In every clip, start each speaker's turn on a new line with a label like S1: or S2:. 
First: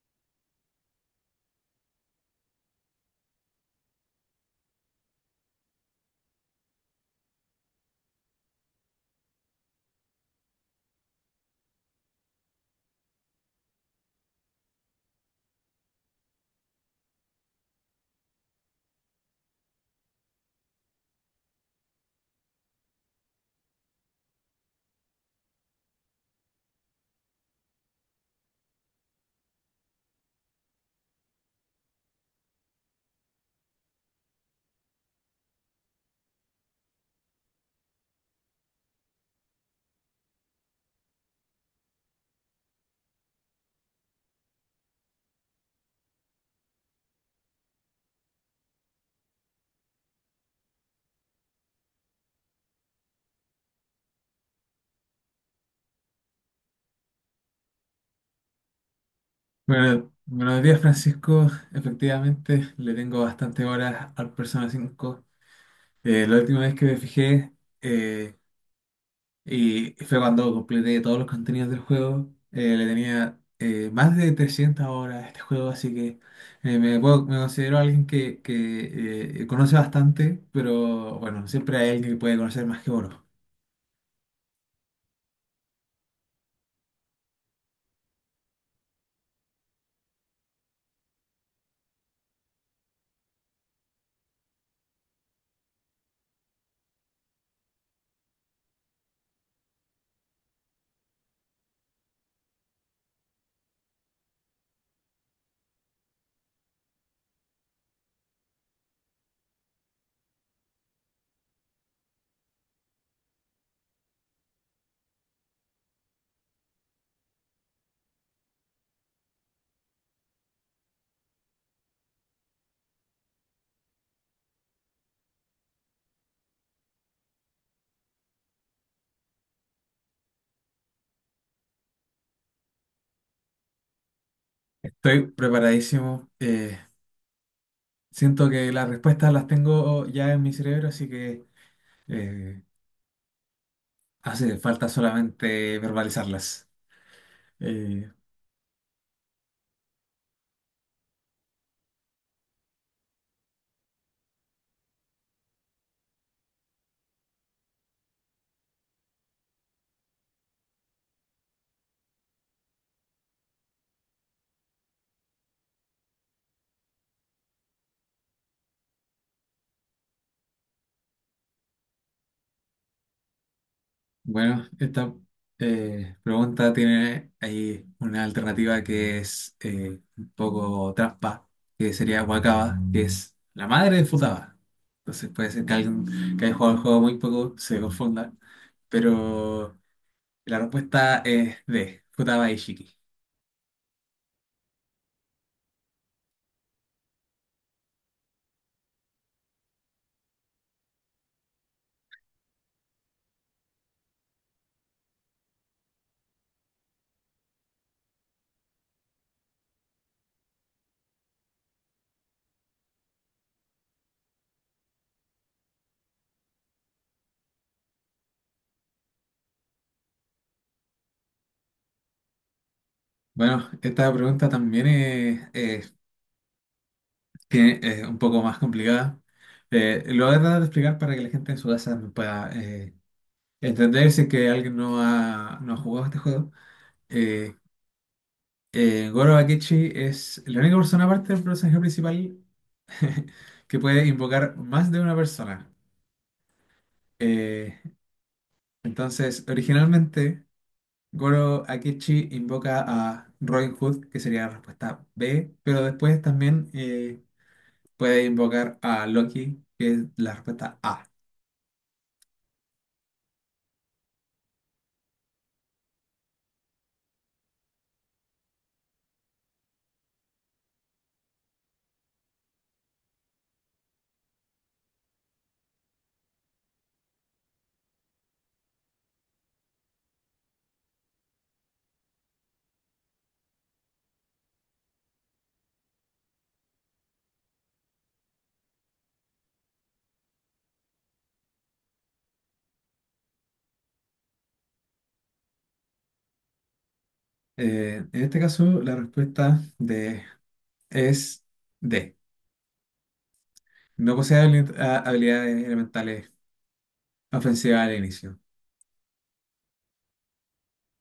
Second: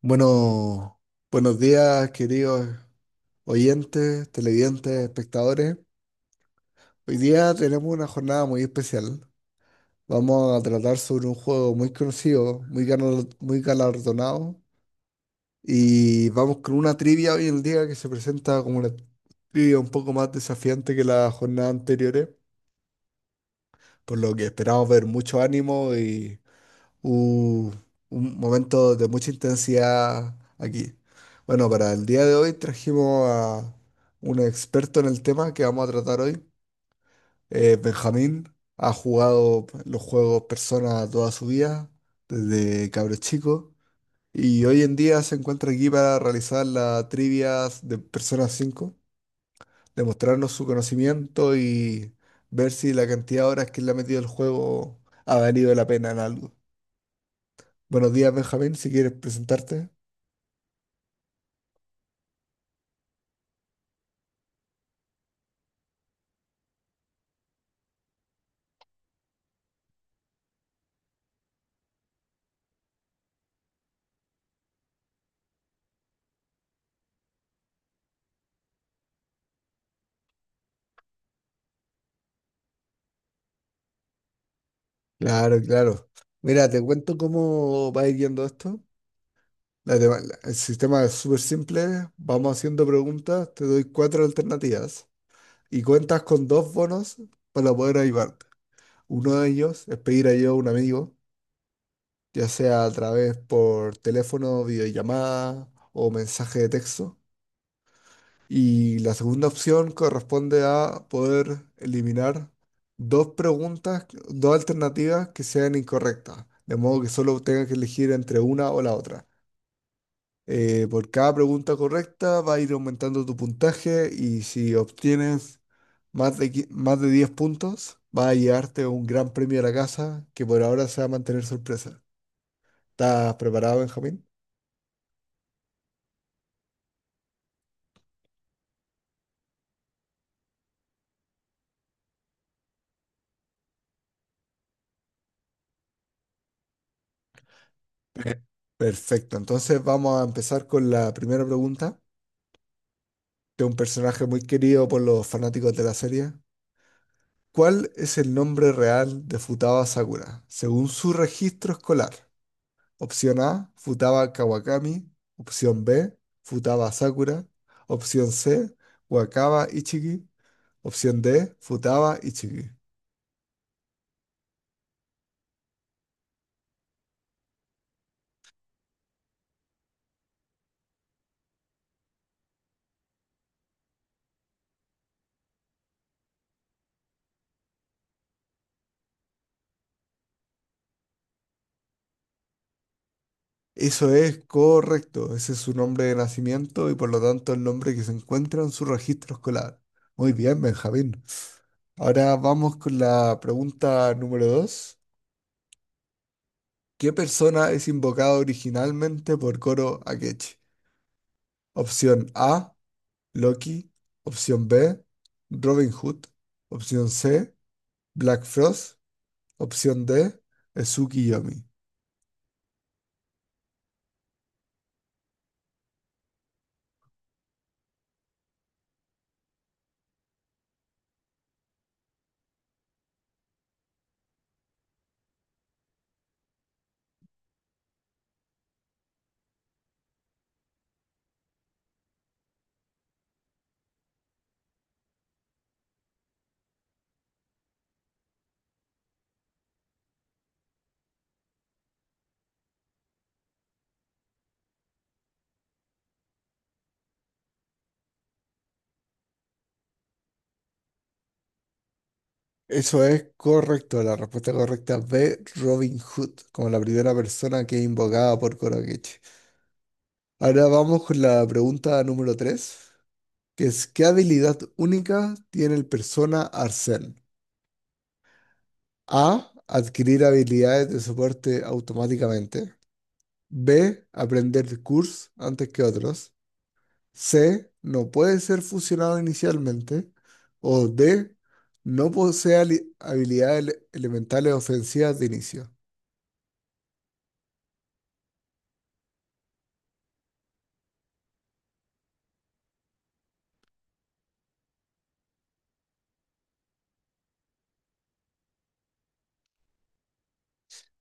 S1: Bueno, buenos días, queridos oyentes, televidentes, espectadores. Hoy día tenemos una jornada muy especial. Vamos a tratar sobre un juego muy conocido, muy galardonado. Y vamos con una trivia hoy en día que se presenta como una trivia un poco más desafiante que las jornadas anteriores, por lo que esperamos ver mucho ánimo Uh, un momento de mucha intensidad aquí. Bueno, para el día de hoy trajimos a un experto en el tema que vamos a tratar hoy. Benjamín ha jugado los juegos Persona toda su vida, desde cabro chico, y hoy en día se encuentra aquí para realizar las trivias de Persona 5, demostrarnos su conocimiento y ver si la cantidad de horas que le ha metido el juego ha valido la pena en algo. Buenos días, Benjamín, si quieres presentarte.
S2: Bueno, buenos días, Francisco. Efectivamente, le tengo bastante horas al Persona 5. La última vez que me fijé eh, y fue cuando completé todos los contenidos del juego. Le tenía más de 300 horas a este juego, así que me considero alguien que conoce bastante, pero bueno, siempre hay alguien que puede conocer más que uno.
S1: Claro, claro. Mira, te cuento cómo va a ir yendo esto. El sistema es súper simple. Vamos haciendo preguntas, te doy cuatro alternativas y cuentas con dos bonos para poder ayudarte. Uno de ellos es pedir ayuda a un amigo, ya sea a través por teléfono, videollamada o mensaje de texto. Y la segunda opción corresponde a poder eliminar dos preguntas, dos alternativas que sean incorrectas, de modo que solo tengas que elegir entre una o la otra. Por cada pregunta correcta va a ir aumentando tu puntaje y si obtienes más de 10 puntos, va a llevarte un gran premio a la casa que por ahora se va a mantener sorpresa. ¿Estás preparado, Benjamín?
S2: Estoy preparadísimo. Siento que las respuestas las tengo ya en mi cerebro, así que... eh, hace falta solamente verbalizarlas. Eh,
S1: Perfecto, entonces vamos a empezar con la primera pregunta. De un personaje muy querido por los fanáticos de la serie. ¿Cuál es el nombre real de Futaba Sakura según su registro escolar? Opción A, Futaba Kawakami. Opción B, Futaba Sakura. Opción C, Wakaba Ichiki. Opción D, Futaba Ichiki.
S2: bueno, esta pregunta tiene ahí una alternativa que es un poco trampa, que sería Wakaba, que es la madre de Futaba. Entonces puede ser que alguien que haya jugado el juego muy poco se confunda, pero la respuesta es D, Futaba Ishiki.
S1: Eso es correcto, ese es su nombre de nacimiento y por lo tanto el nombre que se encuentra en su registro escolar. Muy bien, Benjamín. Ahora vamos con la pregunta número 2. ¿Qué persona es invocada originalmente por Koro Akechi? Opción A, Loki. Opción B, Robin Hood. Opción C, Black Frost. Opción D, Ezuki Yomi.
S2: Bueno, esta pregunta también es, que es un poco más complicada. Lo voy a tratar de explicar para que la gente en su casa me pueda entender si es que alguien no ha jugado este juego. Eh, Goro Akechi es la única persona aparte del personaje principal que puede invocar más de una persona. Eh, entonces, originalmente, Goro Akechi invoca a Robin Hood, que sería la respuesta B, pero después también puede invocar a Loki, que es la respuesta A.
S1: Eso es correcto. La respuesta correcta es B, Robin Hood, como la primera persona que es invocada por Koro Akechi. Ahora vamos con la pregunta número 3, que es ¿qué habilidad única tiene el persona Arsène? A. Adquirir habilidades de soporte automáticamente. B. Aprender cursos antes que otros. C. No puede ser fusionado inicialmente. O D. No posee habilidades elementales ofensivas de inicio.
S2: En este caso, la respuesta de es D. No posee habili- a- habilidades elementales ofensivas al inicio.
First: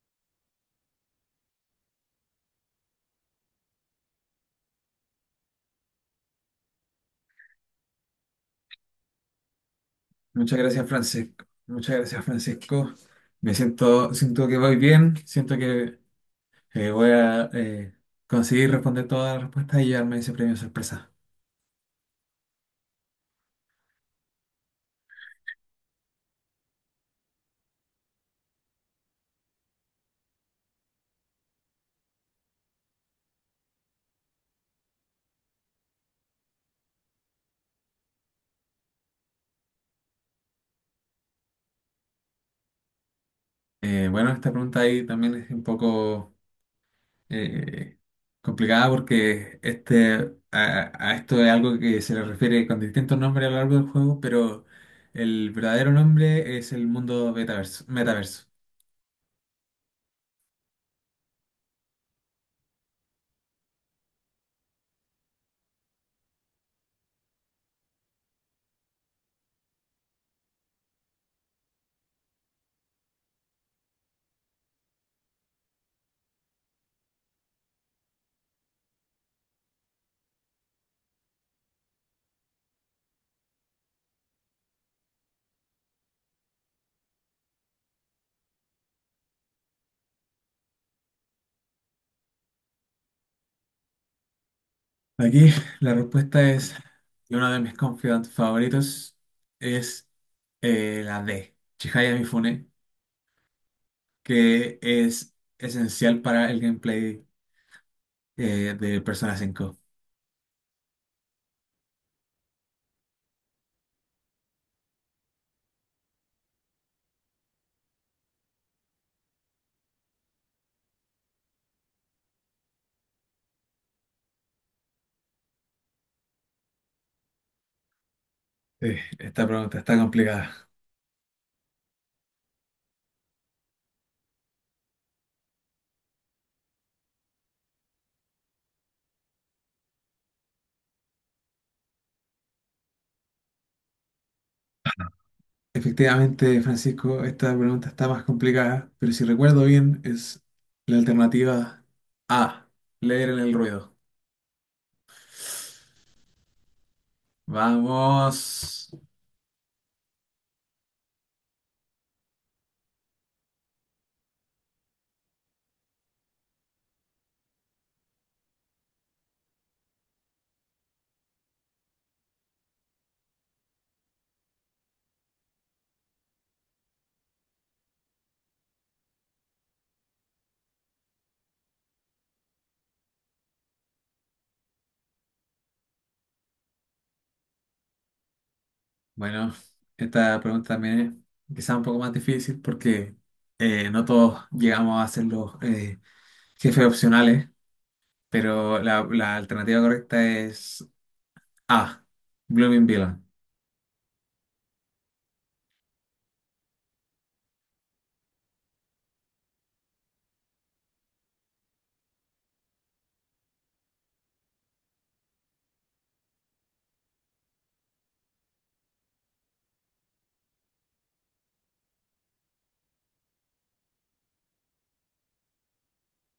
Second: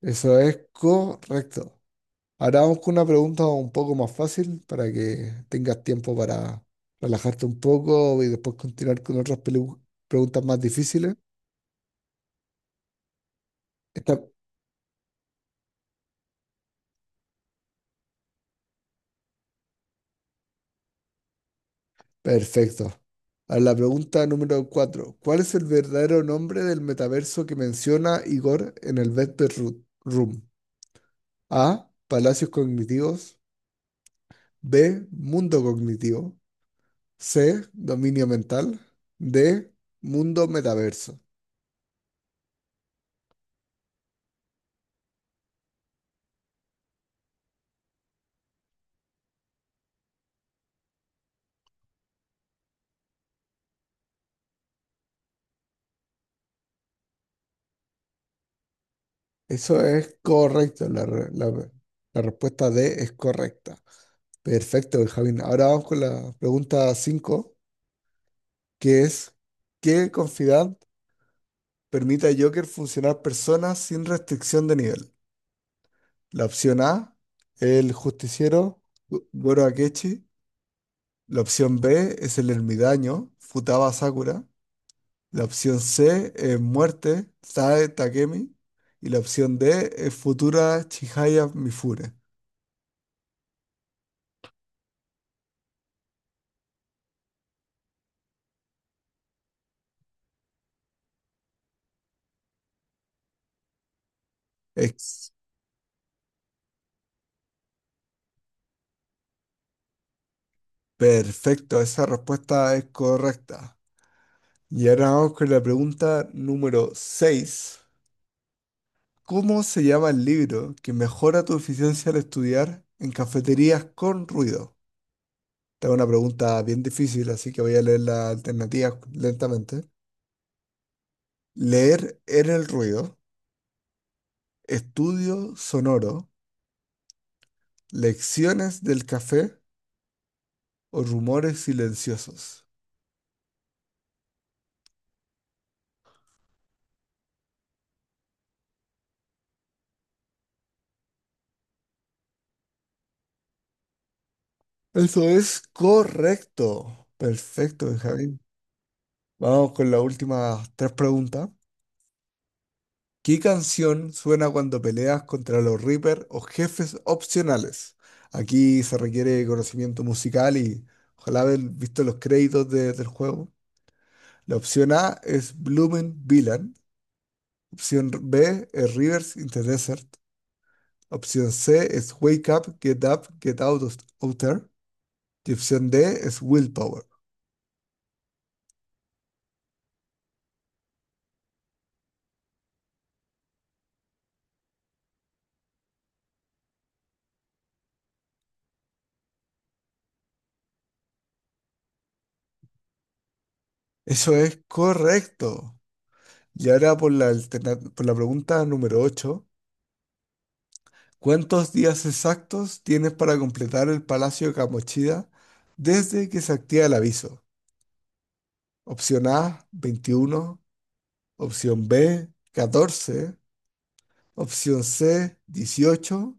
S1: Eso es correcto. Ahora vamos con una pregunta un poco más fácil para que tengas tiempo para relajarte un poco y después continuar con otras preguntas
S2: Muchas
S1: más
S2: gracias,
S1: difíciles.
S2: Francisco. Muchas gracias, Francisco.
S1: Esta,
S2: Siento que voy bien. Siento que voy a conseguir responder todas las respuestas y llevarme ese premio sorpresa.
S1: perfecto. A la pregunta número 4. ¿Cuál es el verdadero nombre del metaverso que menciona Igor en el Vesper Room? A. Palacios cognitivos. B. Mundo cognitivo. C. Dominio mental. D. Mundo metaverso.
S2: Bueno, esta pregunta ahí también es un poco. eh, complicada porque a esto es algo que se le refiere con distintos nombres a lo largo del juego, pero el verdadero nombre es el mundo metaverso.
S1: Eso es correcto. La respuesta D es correcta. Perfecto, Benjamín. Ahora vamos con la pregunta 5, que es ¿qué confidad permite a Joker funcionar personas sin restricción de nivel? La opción A, el justiciero Goro Akechi. La opción B es el ermitaño Futaba Sakura. La opción C es muerte Sae Takemi. Y la opción D es futura Chihaya Mifune.
S2: Aquí la respuesta es, y uno de mis confidants favoritos es la D, Chihaya Mifune, que
S1: Ex.
S2: es esencial para el gameplay de Persona 5.
S1: Perfecto, esa respuesta es correcta. Y ahora vamos con la pregunta número 6. ¿Cómo se llama el libro que mejora tu eficiencia al estudiar en cafeterías con ruido? Esta es una pregunta bien difícil, así que voy a leer las alternativas
S2: Sí, esta pregunta
S1: lentamente.
S2: está complicada.
S1: Leer en el ruido, estudio sonoro, lecciones del café o rumores silenciosos.
S2: Efectivamente, Francisco, esta pregunta está más complicada, pero si recuerdo bien, es la alternativa A, leer en el ruido.
S1: Eso es correcto. Perfecto, Benjamín.
S2: Vamos.
S1: Vamos con las últimas tres preguntas. ¿Qué canción suena cuando peleas contra los Reaper o jefes opcionales? Aquí se requiere conocimiento musical y ojalá haber visto los créditos del juego. La opción A es Bloomin' Villain. Opción B es Rivers in the Desert. Opción C es Wake Up, Get Up, Get Out of Outer. Y opción D es Willpower.
S2: Bueno, esta pregunta también es quizá un poco más difícil porque no todos llegamos a ser los jefes opcionales, pero la alternativa correcta es A, Blooming Villain.
S1: Eso es correcto. Y ahora por por la pregunta número 8. ¿Cuántos días exactos tienes para completar el Palacio de Kamoshida desde que se activa el aviso? Opción A, 21, opción B, 14, opción C, 18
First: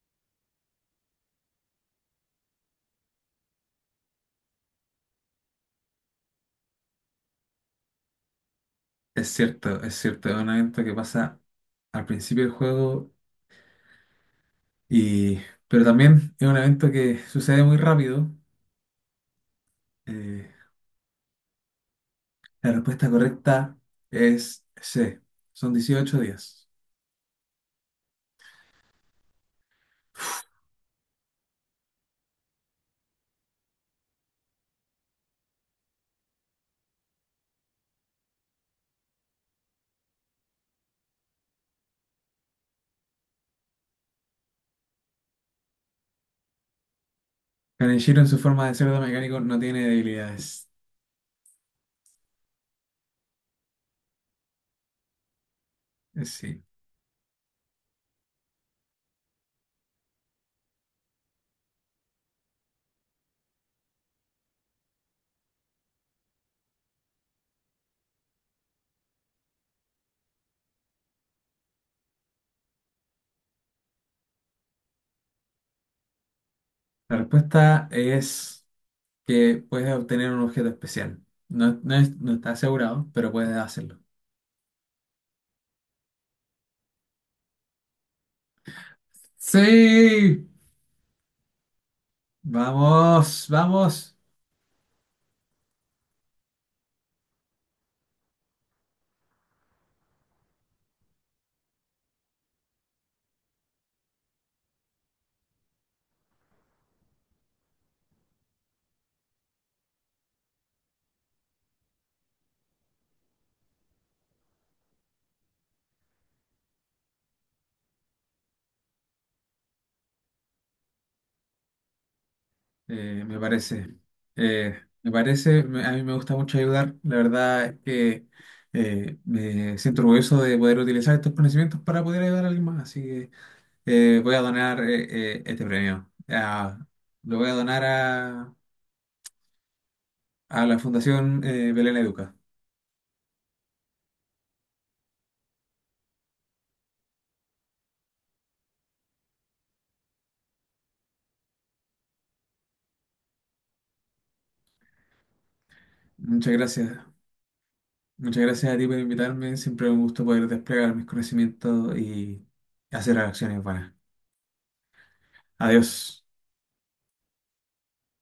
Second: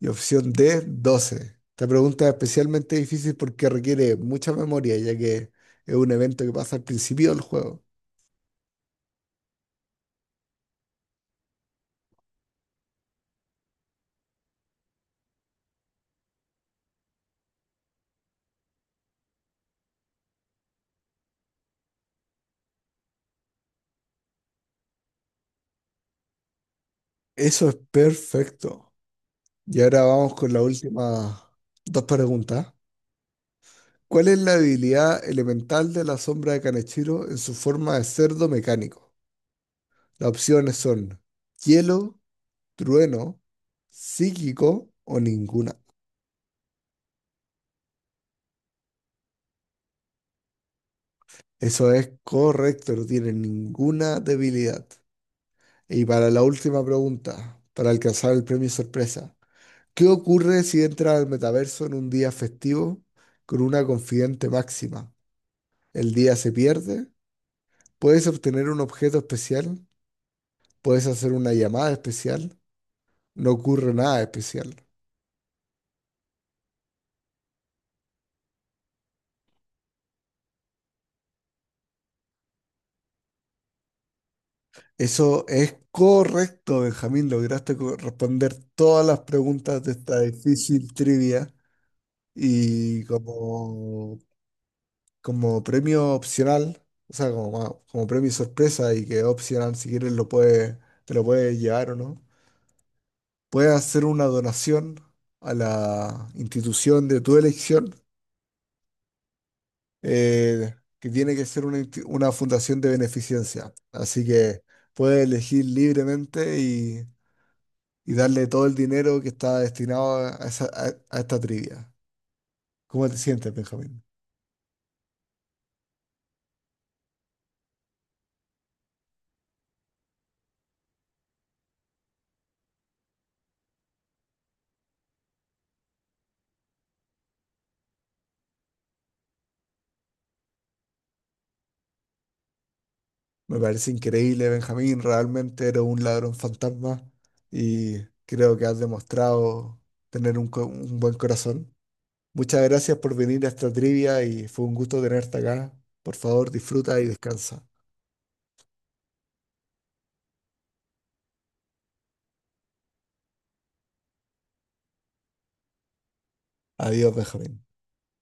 S1: y opción D, 12. Esta pregunta es especialmente difícil porque requiere mucha memoria, ya que es un evento que pasa al principio del juego.
S2: Es cierto, es un evento que pasa al principio del juego. Y pero también es un evento que sucede muy rápido. Eh, la respuesta correcta es C. Son 18 días.
S1: Eso es perfecto. Y ahora vamos con la última dos preguntas. ¿Cuál es la habilidad elemental de la sombra de Kaneshiro en su forma de cerdo mecánico? Las opciones son hielo, trueno, psíquico o ninguna.
S2: Kaneshiro en su forma de cerdo mecánico no tiene debilidades.
S1: Eso es correcto, no tiene ninguna debilidad. Y para la
S2: Sí.
S1: última pregunta, para alcanzar el premio sorpresa, ¿qué ocurre si entras al metaverso en un día festivo con una confidente máxima? ¿El día se pierde? ¿Puedes obtener un objeto especial? ¿Puedes hacer una llamada especial? No ocurre nada especial.
S2: La respuesta es que puedes obtener un objeto especial. No, no está asegurado, pero puedes hacerlo.
S1: Eso es correcto, Benjamín. Lograste responder todas las preguntas de esta
S2: Sí.
S1: difícil trivia. Y
S2: Vamos, vamos.
S1: como, como premio opcional, o sea, como premio sorpresa y que opcional, si quieres, te lo puedes llevar o no. Puedes hacer una donación a la institución de tu elección, que tiene que ser una fundación de beneficencia. Así que puedes elegir libremente y darle todo el dinero que está destinado a esta trivia. ¿Cómo te
S2: Eh, me
S1: sientes,
S2: parece,
S1: Benjamín?
S2: me parece, a mí me gusta mucho ayudar. La verdad es que me siento orgulloso de poder utilizar estos conocimientos para poder ayudar a alguien más. Así que voy a donar este premio. Lo voy a donar a la Fundación Belén Educa.
S1: Me parece increíble, Benjamín. Realmente eres un ladrón fantasma y creo que has demostrado tener un buen corazón. Muchas gracias por venir a esta trivia y fue un gusto tenerte acá. Por favor,
S2: Muchas gracias.
S1: disfruta y descansa.
S2: Muchas gracias a ti por invitarme. Siempre es un gusto poder desplegar mis conocimientos y hacer acciones buenas. Adiós.
S1: Adiós, Benjamín.